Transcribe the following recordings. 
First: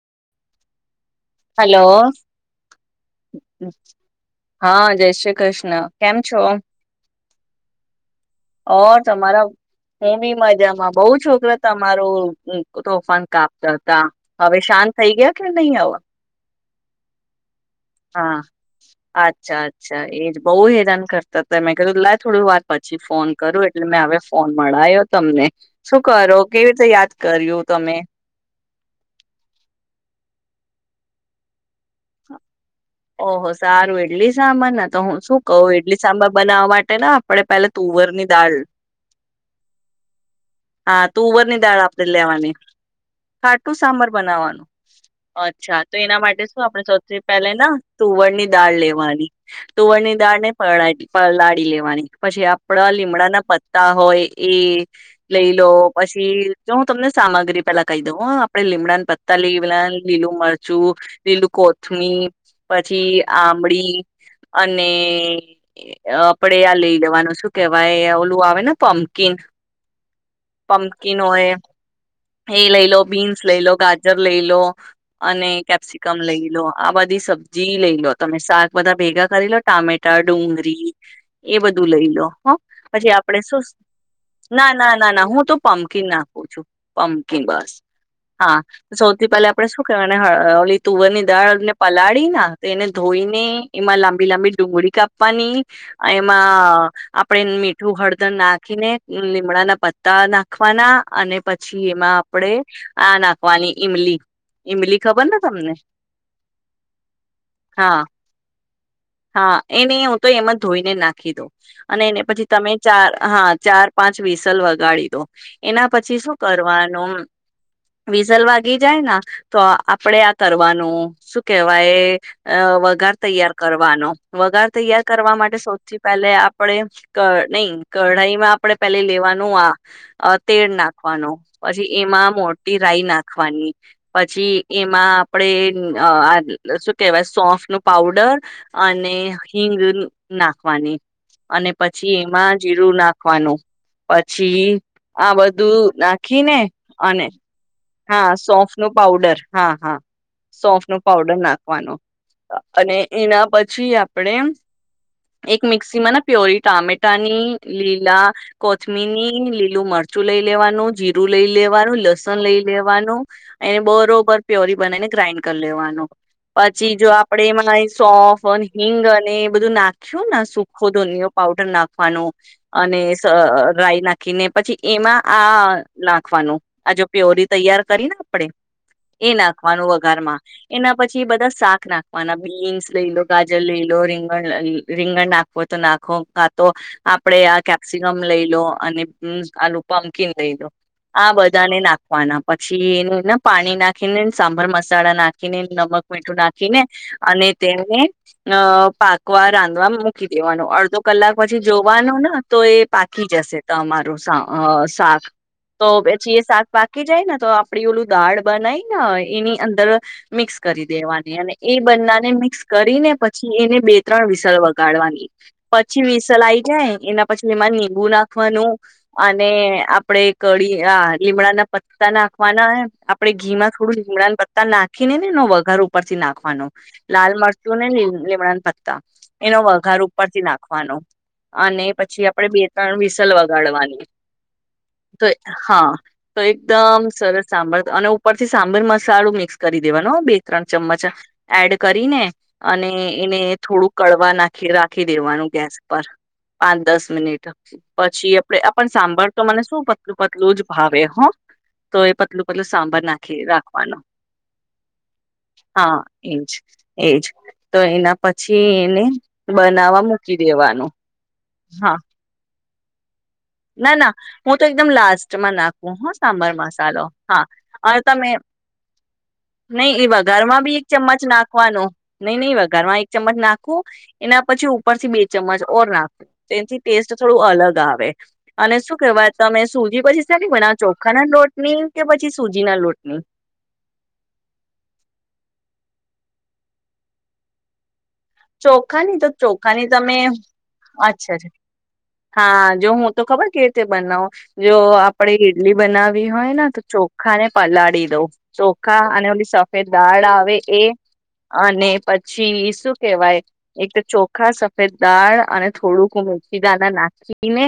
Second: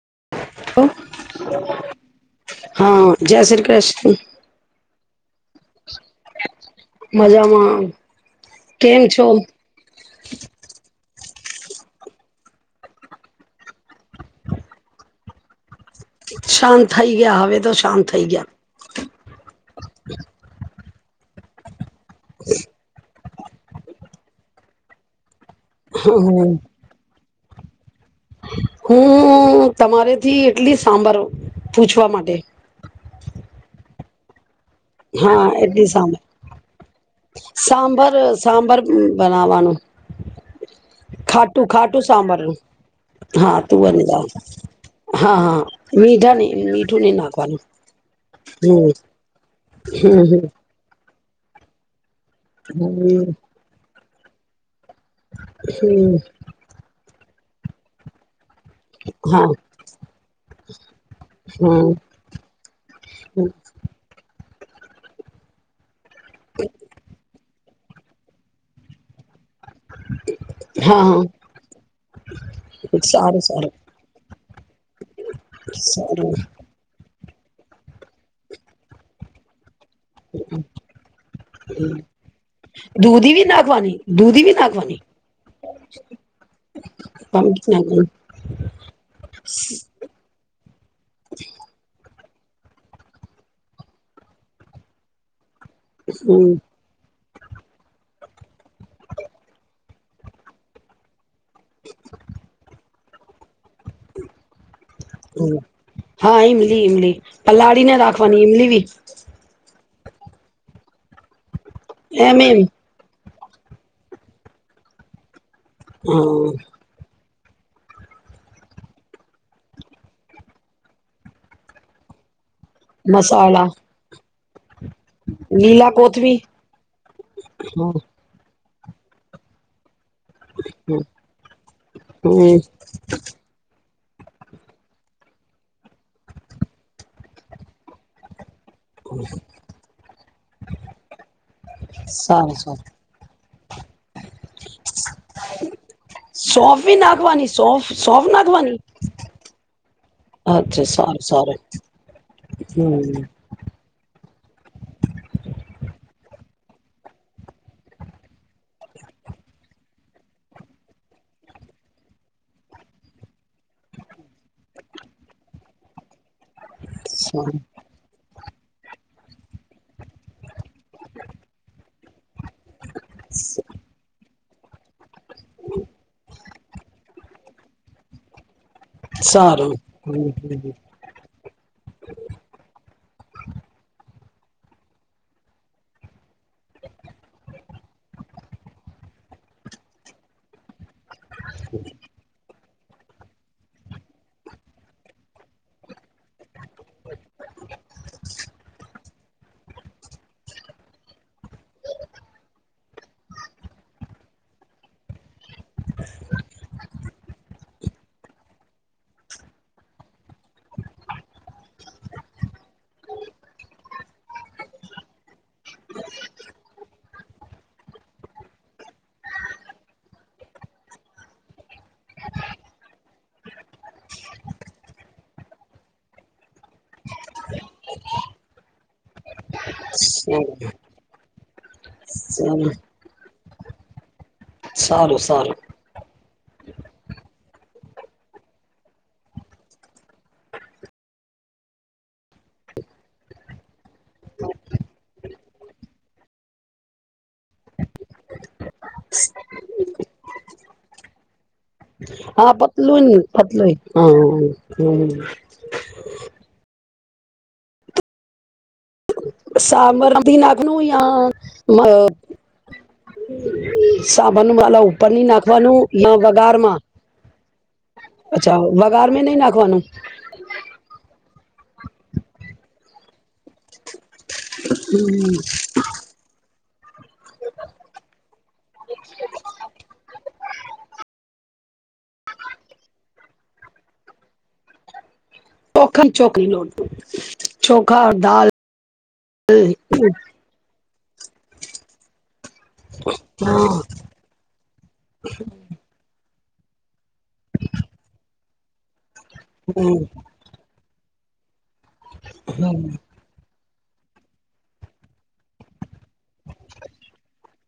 [unintelligible] હાલો હા જય શ્રી કૃષ્ણ હા જય શ્રી કૃષ્ણ કેમ છો? મજામાં. ઓ કેમ છો તમારા, હું બી મજામાં બઉ છોકરા તમારું તોફાન કાપતા હતા, હવે શાંત થઈ ગયા કે નહીં હવા શાંત થઈ ગયા હવે તો શાંત થઈ હા ગયા. અચ્છા અચ્છા એજ બહુ હેરાન કરતા તા એમ ઘ લા થોડીવાર પછી ફોન એટલે મેં હવે ફોન મળાયો તમને. શું કરો? હમ કેવી રીતે યાદ કર્યું? તમે હું તમારે થી એટલી સાંભારો પૂછવા માટે ઓહહો સારું એડલી સામાન ના તો, હું શું હા કહું? એટલી ઇડલી સાંભર બનાવવા માટે આપણેે પહેલાં તુવર સાંભર ની દાળ. સાંભર બનાવાનું. હા, તુવર ની ખાટું દાળ ખાટું આપણેે સાંભર લેવાની. હા ખાટું તુંર ની સાંબર દાળ બનાવવાનું. હા હા અચ્છા! તો એના મીઠા માટે શું નહી આપણે મીઠું નહી સૌથી પહેલા નાખવાનું ના તુવર ની દાળ હમ લેવાની. હમ [unintelligible] [unintelligible] પછી આપણા લીમડા હમ ના પત્તા. [inaudible] લઈ લો. હમ પછી જો હું તમને. સામગ્રી પહેલાં કહી દેવું. આપણે લીમડાને પત્તા હા લઈલા, લીલું મરચું, લીલું હમ કોથમી, પછી આંબડી. અને. આપણે આ લઈ લેવાનું શું. કેવાય, ઓલું આવે ને પમ્પકીન [inaudible] હા હા પમ્પકીન હોય એ લઈ લો, બીન્સ સારું લઈ લો, સારું ગાજર લઈ લો અને કેપ્સિકમ સારું લઈ લો. આ બધી સબ. જી લઈ લોટ. તમે શાક બધા ભેગા. [inaudible] ટામેટા, ડુંગરી એ બધું લઈ લો હ. પછી દૂધી આપણે બી શું, નાખવાની દૂધી બી ના નાખવાની ના. ના ના, હું તો પમ્પકીન નાખું છું. પમ્પકીન બસ હા સૌથી પહેલા આપણે શું કરવાના, હળી તુવરની દાળ ને પલાળ. તો એને ધોઈને. એમાં લાંબી લાંબી ડુંગળી કાપવાની. એમાં. આપણે મીઠું હળદર નાખી ને. લીમડાના પ. તા નાખવાના અને. પછી એમાં આપણેે. હા નાખવાની. ઈમલી ઈમલી ખબર ને તમને હા, ઈમલી ઇમલી, પલાળી ને રાખવાની ઇમલી ભી. એ નહી, હું તો એમાં ધોઈને નાખી દઉ. અને એને એમ પછી એમ તમે ચાર. હા, ચાર પાંચ વિસલ વગર. ગાડી તો. હા [inaudible] વિસલ વાગી જાય ના, તો આપડે આ કરવાનું. શું કેવાય? અ વઘાર તૈયાર મસાલા કરવાનો. વગર તૈયાર કરવા માટે લીલા સૌથી પહેલે કોથમી આપણે નહી હમ કઢાઈમાં આપડે પે લેવાનું આ હ અ તેડ નાખવાનો પછી એમાં મોટી રાઈ નાખવાની. પછી એમાં આપણેે [unintelligible] શું કેહેવાય સોફ નું પાવડર અને હિંગ નાખવાની અને પછી એમાં સારું સારું જીરું નાખવાનું. પછી [inaudible] આ બધું નાખીને સોફ બી અને નાખવાની સોફ સોફ હા સોંફ નાખવાની નું પાવડર હા હા સોફ નો અચ્છા પાવડર સારું નાખવાનો સારું અને હમ એના પછી આપ [unintelligible] એક મિક્સી માં ના પ્યોરી ટામેટાની લીલા કોથમીની. લીલું મરચું લઈ લેવાનું જીરું લઈ લેવાનું લસણ લઈ લેવાનું એને બરોબર પ્યોરી બનાવીને ગ્રાઈન્ડ કરી લેવાનું. પછી જો આપડે સારું એમાં [unintelligible] હિંગ અને એ બધું નાખ્યું સુખો દોનયો પાવડર નાખવાનો. અને સ રાય નાખ ને પછી એમાં આ અ નાંખવાનું, આ જો પ્યોરી તૈયાર કરીને આપડે. એ સારું નાંખવાનું વઘારમાં, એના પછી બધા શાક નાંખવાના, બીન્સ લઈ લો ગાજર લઈ લો, રીંગણ લ, રીંગણ નાખવું હોય તો નાખો, કા તો આપડે આ કેપસિકમ લઈ લો અને હમ્સ આલુ પંપકીન લઈ લો. આ બધાને નાંખવાના. પછી એનન પાણી નાંખીને ન સાંભર મસાળા નાંખીને, નમક મીઠું નાખીને અને તેને અ પાકવા રાંધવા મૂકી દેવાનું, અડધો કલાક પછી જોવાનું ન તો એ પાકી જશે તમા સ અહ શાક, તો પછી એ શાક પાકી જાય ને તો આપડી ઓલું દાળ બનાય ને એની અંદર મિક્સ કરી દેવાની, અને એ બંનાને મિક્સ કરીને પછી એને બે ત્રણ વિસલ વગાડવાની. પછી વિસલ આઈ જાય એના પછી એમાં નીંબુ નાખવાનું અને આપડે કડી આ લીમડાના પત્તા નાંખવાના, આપડે ઘીમાં થોડું લીમડાન પત્તા નાંખીને ને એનો વઘાર ઉપરથી નાંખવાનો, લાલ મરચુંને લી લીમડાન પત્તા એનો વઘ ઘાર ઉપરથી નાંખવાનો. અને પછી આપડે બે સારું ત્રણ વિસલવા ગળવાની. સારું સારું [unintelligible] હા તો એકદમ સરસ સાંબર અને ઉપરથી સાંબર મસાલું મિક્સ કરી દેવાનું બે ત્રણ ચમ્મચ, એડ કરીને અને એને થોડું કડવા નાખી રાખી દેવાનું ગેસ પર, પાંચ દસ મિનિટ, પછી આપ આપણ સાંભળ તો મને શું પતલું પતલું જ ભાવે હો. તો એ પતલું હા સાંભાર પતલું નાખી પતલું રાખવાનો હા હ હા એજ એજ તો એના પછી એને બનાવવા મૂકી સારબીનાકનું દેવાનું યા અ હા ના ના, હું તો વાલા એકદમ ઉપર નહી લાસ્ટમાં નાખવાનું નાખું હ યા સાંબર વઘારમાં મસાલો હા તમે અચ્છા વઘાર મે નહી નાખવાનું નહી એ વઘારમાં બી એક ચમ્મચ નાખવાનો નહી નહી વ વઘારમાં એક ચમચ નાખવું. એના પછી ઉપર થી બે ચમચ ઓર નાખું એથી ટેસ્ટ થોડું અલગ આવે. અને શું કેવાય તમે સુકી ભાજી શેની બનાવો, ચોખાના લોટ [inaudible] [unintelligible] કે પછી સુજી ના લોટની. ઓખાની ચોકરી લોડ ચોખા દાલ ચોખાની તો ચોખાની તમે, અચ્છા અચ્છા હા જો હું તો ખબર કે હા રીતે બનાવું જો આપણેે ઈડલી બનાવી હો. હય તો ચોખા ને પલાળી દઉ ચોખા અને ઓલી સફેદ દાળ આવે એ અને પછી હમ શું, એક ચોખા, સફેદદાળ અને થોડુંક મેથી દાણા નાખીને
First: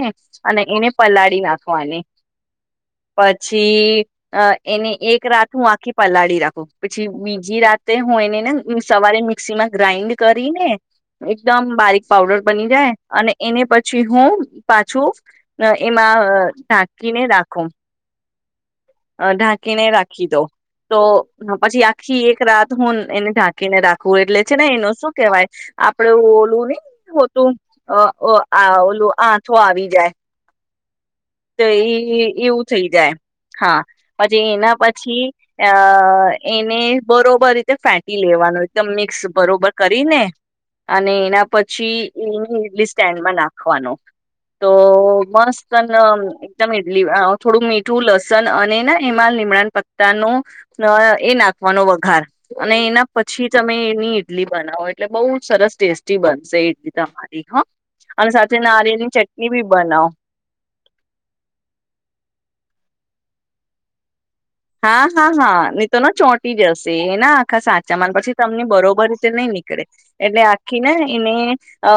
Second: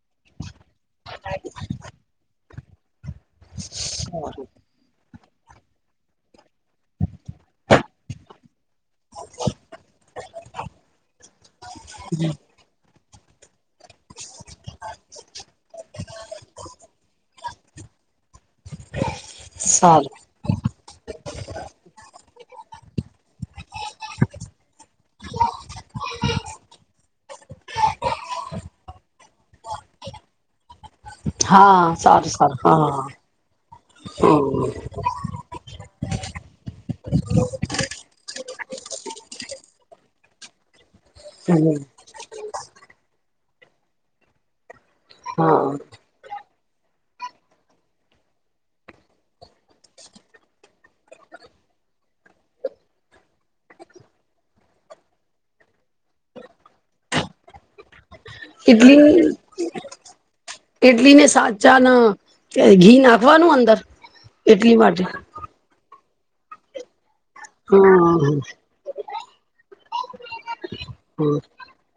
અને એને પલાળી નાખવાની પછી સારું એને એક રાતું આખી પલાળી રાખુ પછી બીજી રાતે હું એને ને સવારે મિક્સી માં ગ્રાઇન્ડ કરીને એકદમ બારીક પાવડર બની જાય અને એને પછી પછી હું પાછું એમાં ઢાંકીને રાખુ આખું ઢાંકીને સારું રાખી દો, તો પછી આખી એક રાત હું એને ઢાંકીને રાખું એટલે છે ને એનું શું કેહેવાય આપડે ઓલું નહી હોતું આ ઓલું આથો આવી જાય. તો હા સારું એ એવું થઈ સારું જાય હા હા પછી એના પછી આ.. અ એને બરોબર રીતે ફેટી લેવાનું એકદમ મિક્સ બરોબર કરીને.. અને એના હમ પછી એની ઇડલી સ્ટેન્ડ માં નાખ વાનું.. હા.. એકદમ ઇડલી થોડું મીઠું લસણ અને ને એમાં લીમડાના પતાનો એ નાખવાનો વઘાર અને એના પછી તમે એની ઈડલી બનાવો એટલે બહુ સરસ ટેસ્ટી બનશે ઇડલી તમારી હ.. અને સાથે નારિયે ની ચટણી બી બનાવુ. ઈડલી ને સાચા ઘી નાખવાનું અંદર.. એટલી માટે હા-હા-હા.. તમાર ના ચોંટી જસે.. એ ના આખા સાચામાં હા પછી તમને બરોબર.. તને મી એટલે આખીને એને અ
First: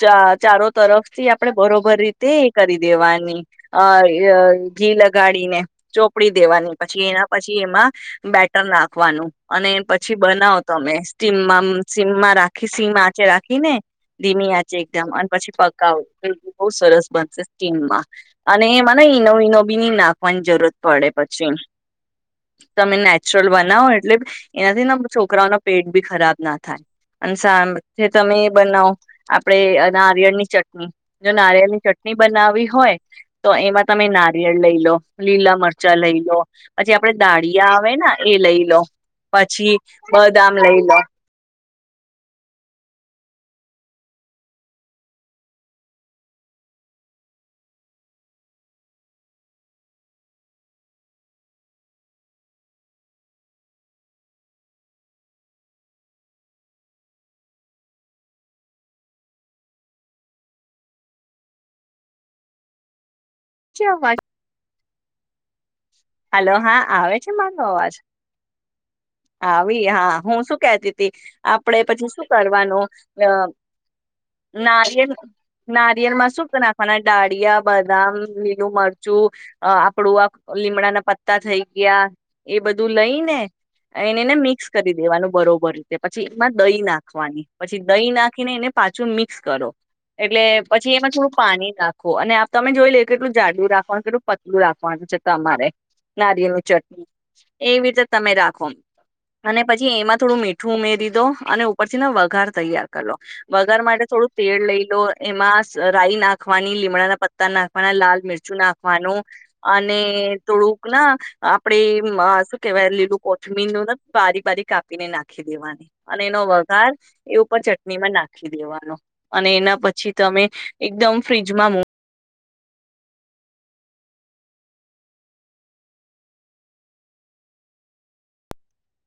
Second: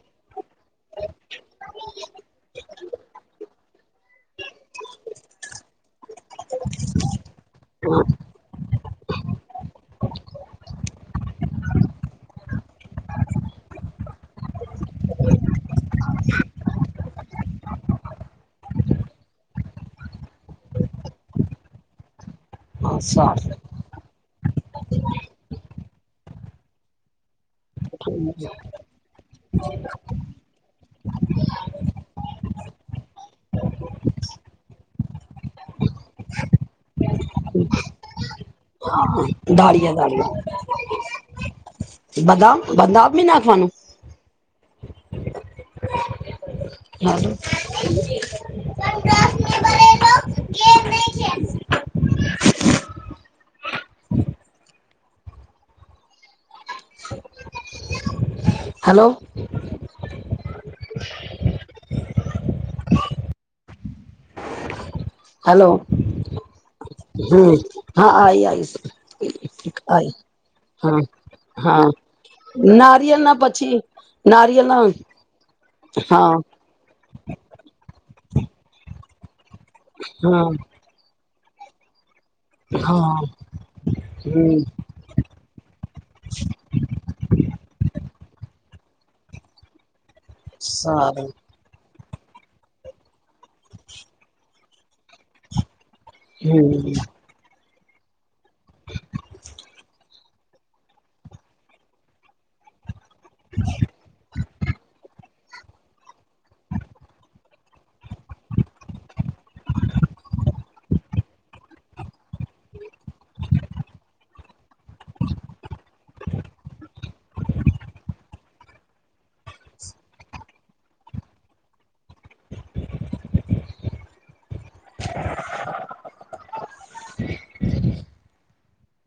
ચાર.. ચારો તરફથી આપણે બરોબર રીતે કરી દેવાની. હા એ ઘી લગાડી ને ચોપડી દેવાની. પછી એના પછી એમાં બેટર નાખવાનું અને પછી બનાવ તમે.. [unintelligible] સી સીમ્મા રાખ ખિસી માચે રાખીને.. ધીમી આચ.. એકદમ અને પછી પકાવ બહ સરસ બનશે. માં અને મને ઈનો નો બીની નાખવાની જરૂરત પડે પછી. તમે હા નેચરલ સારું બનાવો એટલે એનાથી ના છોકરાઓના પેટ.. બી ખરાબ ના થાય અને.. સાંભ તમે એ બનાવો આપડે નારિયળ ની ચટણી જો નારિયળની ચટણી બનાવ હોય તો એમાં તમે નારિયળ લઈ લો લીલા મરચાં લઈ લો.. પછી આપડે દાળીયા આવે ને એ લઈ લ લો હા પછી બદામ લઈ લો.. બદામ-બદામ બી નાખવાનું.. [unintelligible] હલો.. [inaudible] ચ વા હલો હલો હા આવે છે હમ મારો અવાજ હા આઈ આઈશ આવી આઈ હા હું શું કેતી હા હતી આપડે હા પછી શું કરવાનું નારિયેલ ના પછી નારિયેલ ના નારિયેર નારિયેળમાં હા શપ નાખવાના દાળીિયા બદામ લીલું મરચું અ આપડું આ હા લીમડા ના પતા તા થઈ ગયા એ બધું હા લઈ ને એને એને હમ મિક્સ કરી દેવાનું બરોબર રીતે પછી એમાં દહી નાખવાની પછી દહીં નાખીને એને પાછું મિક્સ કરો એટલે પછી એમાં સારું થોડું પાણી નાખે અને આપ તમે જોઈ લે કેટલું જાાડું રાખવાનું કેું પતલું રાખ પાંચ ચ તમારે નારિેયલની હમ ચટણી એવી રીતે તમે રાખ અને પછી એમાં થોડું મીઠું ઉમેરી દો અને ઉપર થી ના વઘાર તૈયાર વગાર માટે થોડુંક તેડ લઈ લો એમાં રાઈ નાખવાની લીમડા ના પત્તા નાખવાના લાલ મિરચું નાખવાનું અને થોડુંક ના આપણેે શું કેવાય લીલું કોથમીું બારી બારી કાપીને નાખી દેવાની અને એનો વઘાર એ ઉપર ચટણીમાં નાખી દેવાનો અને એના પછી તમે એકદમ ફ્રીજમાં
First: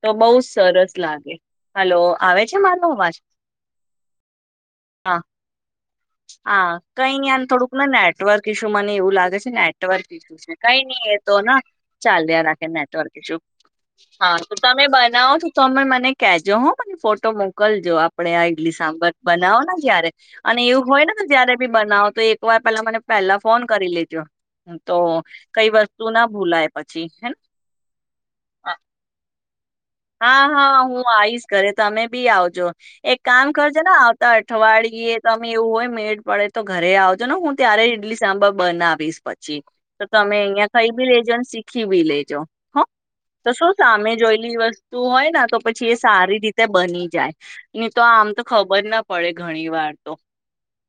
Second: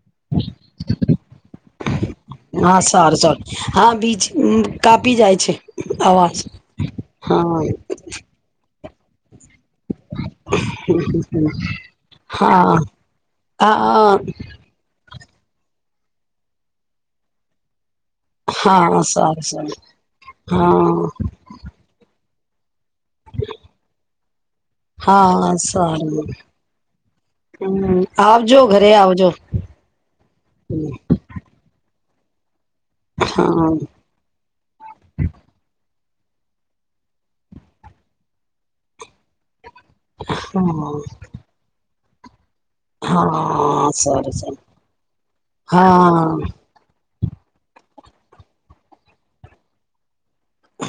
તો બઉુ સરસ લાગે હલો આવે છે હા મારો અવાજ સારું સારું હા બીજ હા કાપી જાય છે અવાજ હા કઈ ન હા થોડુંક ને નેટવર્ક મને એવું લાગે છે ને નેટવર્ક ઈશું છે કઈ નહી એ તો ચાલ રાખે હા નેટવર્ક ઈશુ હા તો તમે બનાવો તો તમે મને કજો હ મને ફોટો મોકલજો આપ આપડે આ ઈડલી હા સાંબર સારું બનાવો સારું ને જય્યારે અને એવું હા હોય ને તો જયારે બી બનાવો તો એક ક પલા મને પેલા ફોન કરી લીજો તો હા કઈ વસ્તુ સારું ના ભૂલાય પછી હે હમ આવજો ઘરે આવજો હા હા હું આવીશ ઘરે તમે બી આવજો એક કામ હા કરજે ને આવતા અઠવાડિયે તો કોઈ મેઘ પડે તો ઘરે આવજો ને હું ત્યારે ઈડલી સાંભર બનાવીશ પછી તો તમે અહિયાં હા કઈ બી લેજોને શીખી બી લેજો [inaudible] હ તો શું હા સામે સારું જોયેલી સારું વસ્તુ હોયને તો પછી એ હા સારી રીતે બની જાય નહી તો આમ તો ખબર ના પડે ઘણી વાર તો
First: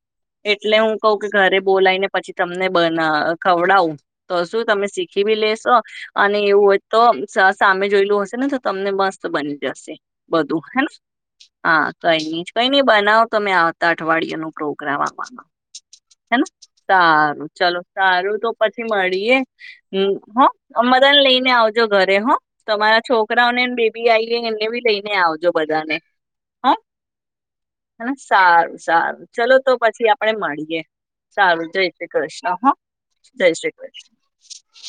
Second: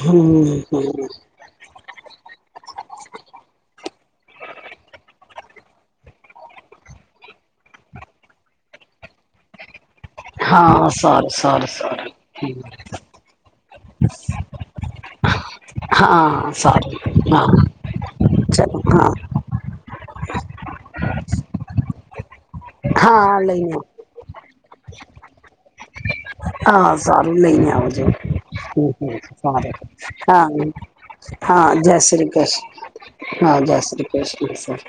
હમ એટલે હું કઉ કે ઘરે બોલાયને પછી તમને બ ખવડાવું તો શું તમે શીખી બી લેશો અને એવું હોય તો સામે જોયેલું હશે ને તો તમને મસ્ત બની જશે બધું હે હા સારું સારું હા સારું કઈ નઈ કઈ નઈ બનાવો તમે આવતા પઠવાડિયાનું પ્રો કર પા હે હા સારું હા ચલો સારું તો ચલો પછી હા મળીએ હમ હા અમરાને લઈને આવજો ઘરે હા. તમારા હા છોકરાઓનેને લઈને બેબી આવી ગઈ એને બી જઈને આવજો બધાને. હ હા સારું લઈને આવજો સારું હમ્મ. સારું ચલો તો સારું પછી આપડે હા મળીએ હા સારું જય શ્રી કૃષ્ણ હ કૃષ્ણ હા જય શ્રી કૃષ્ણ. [inaudible]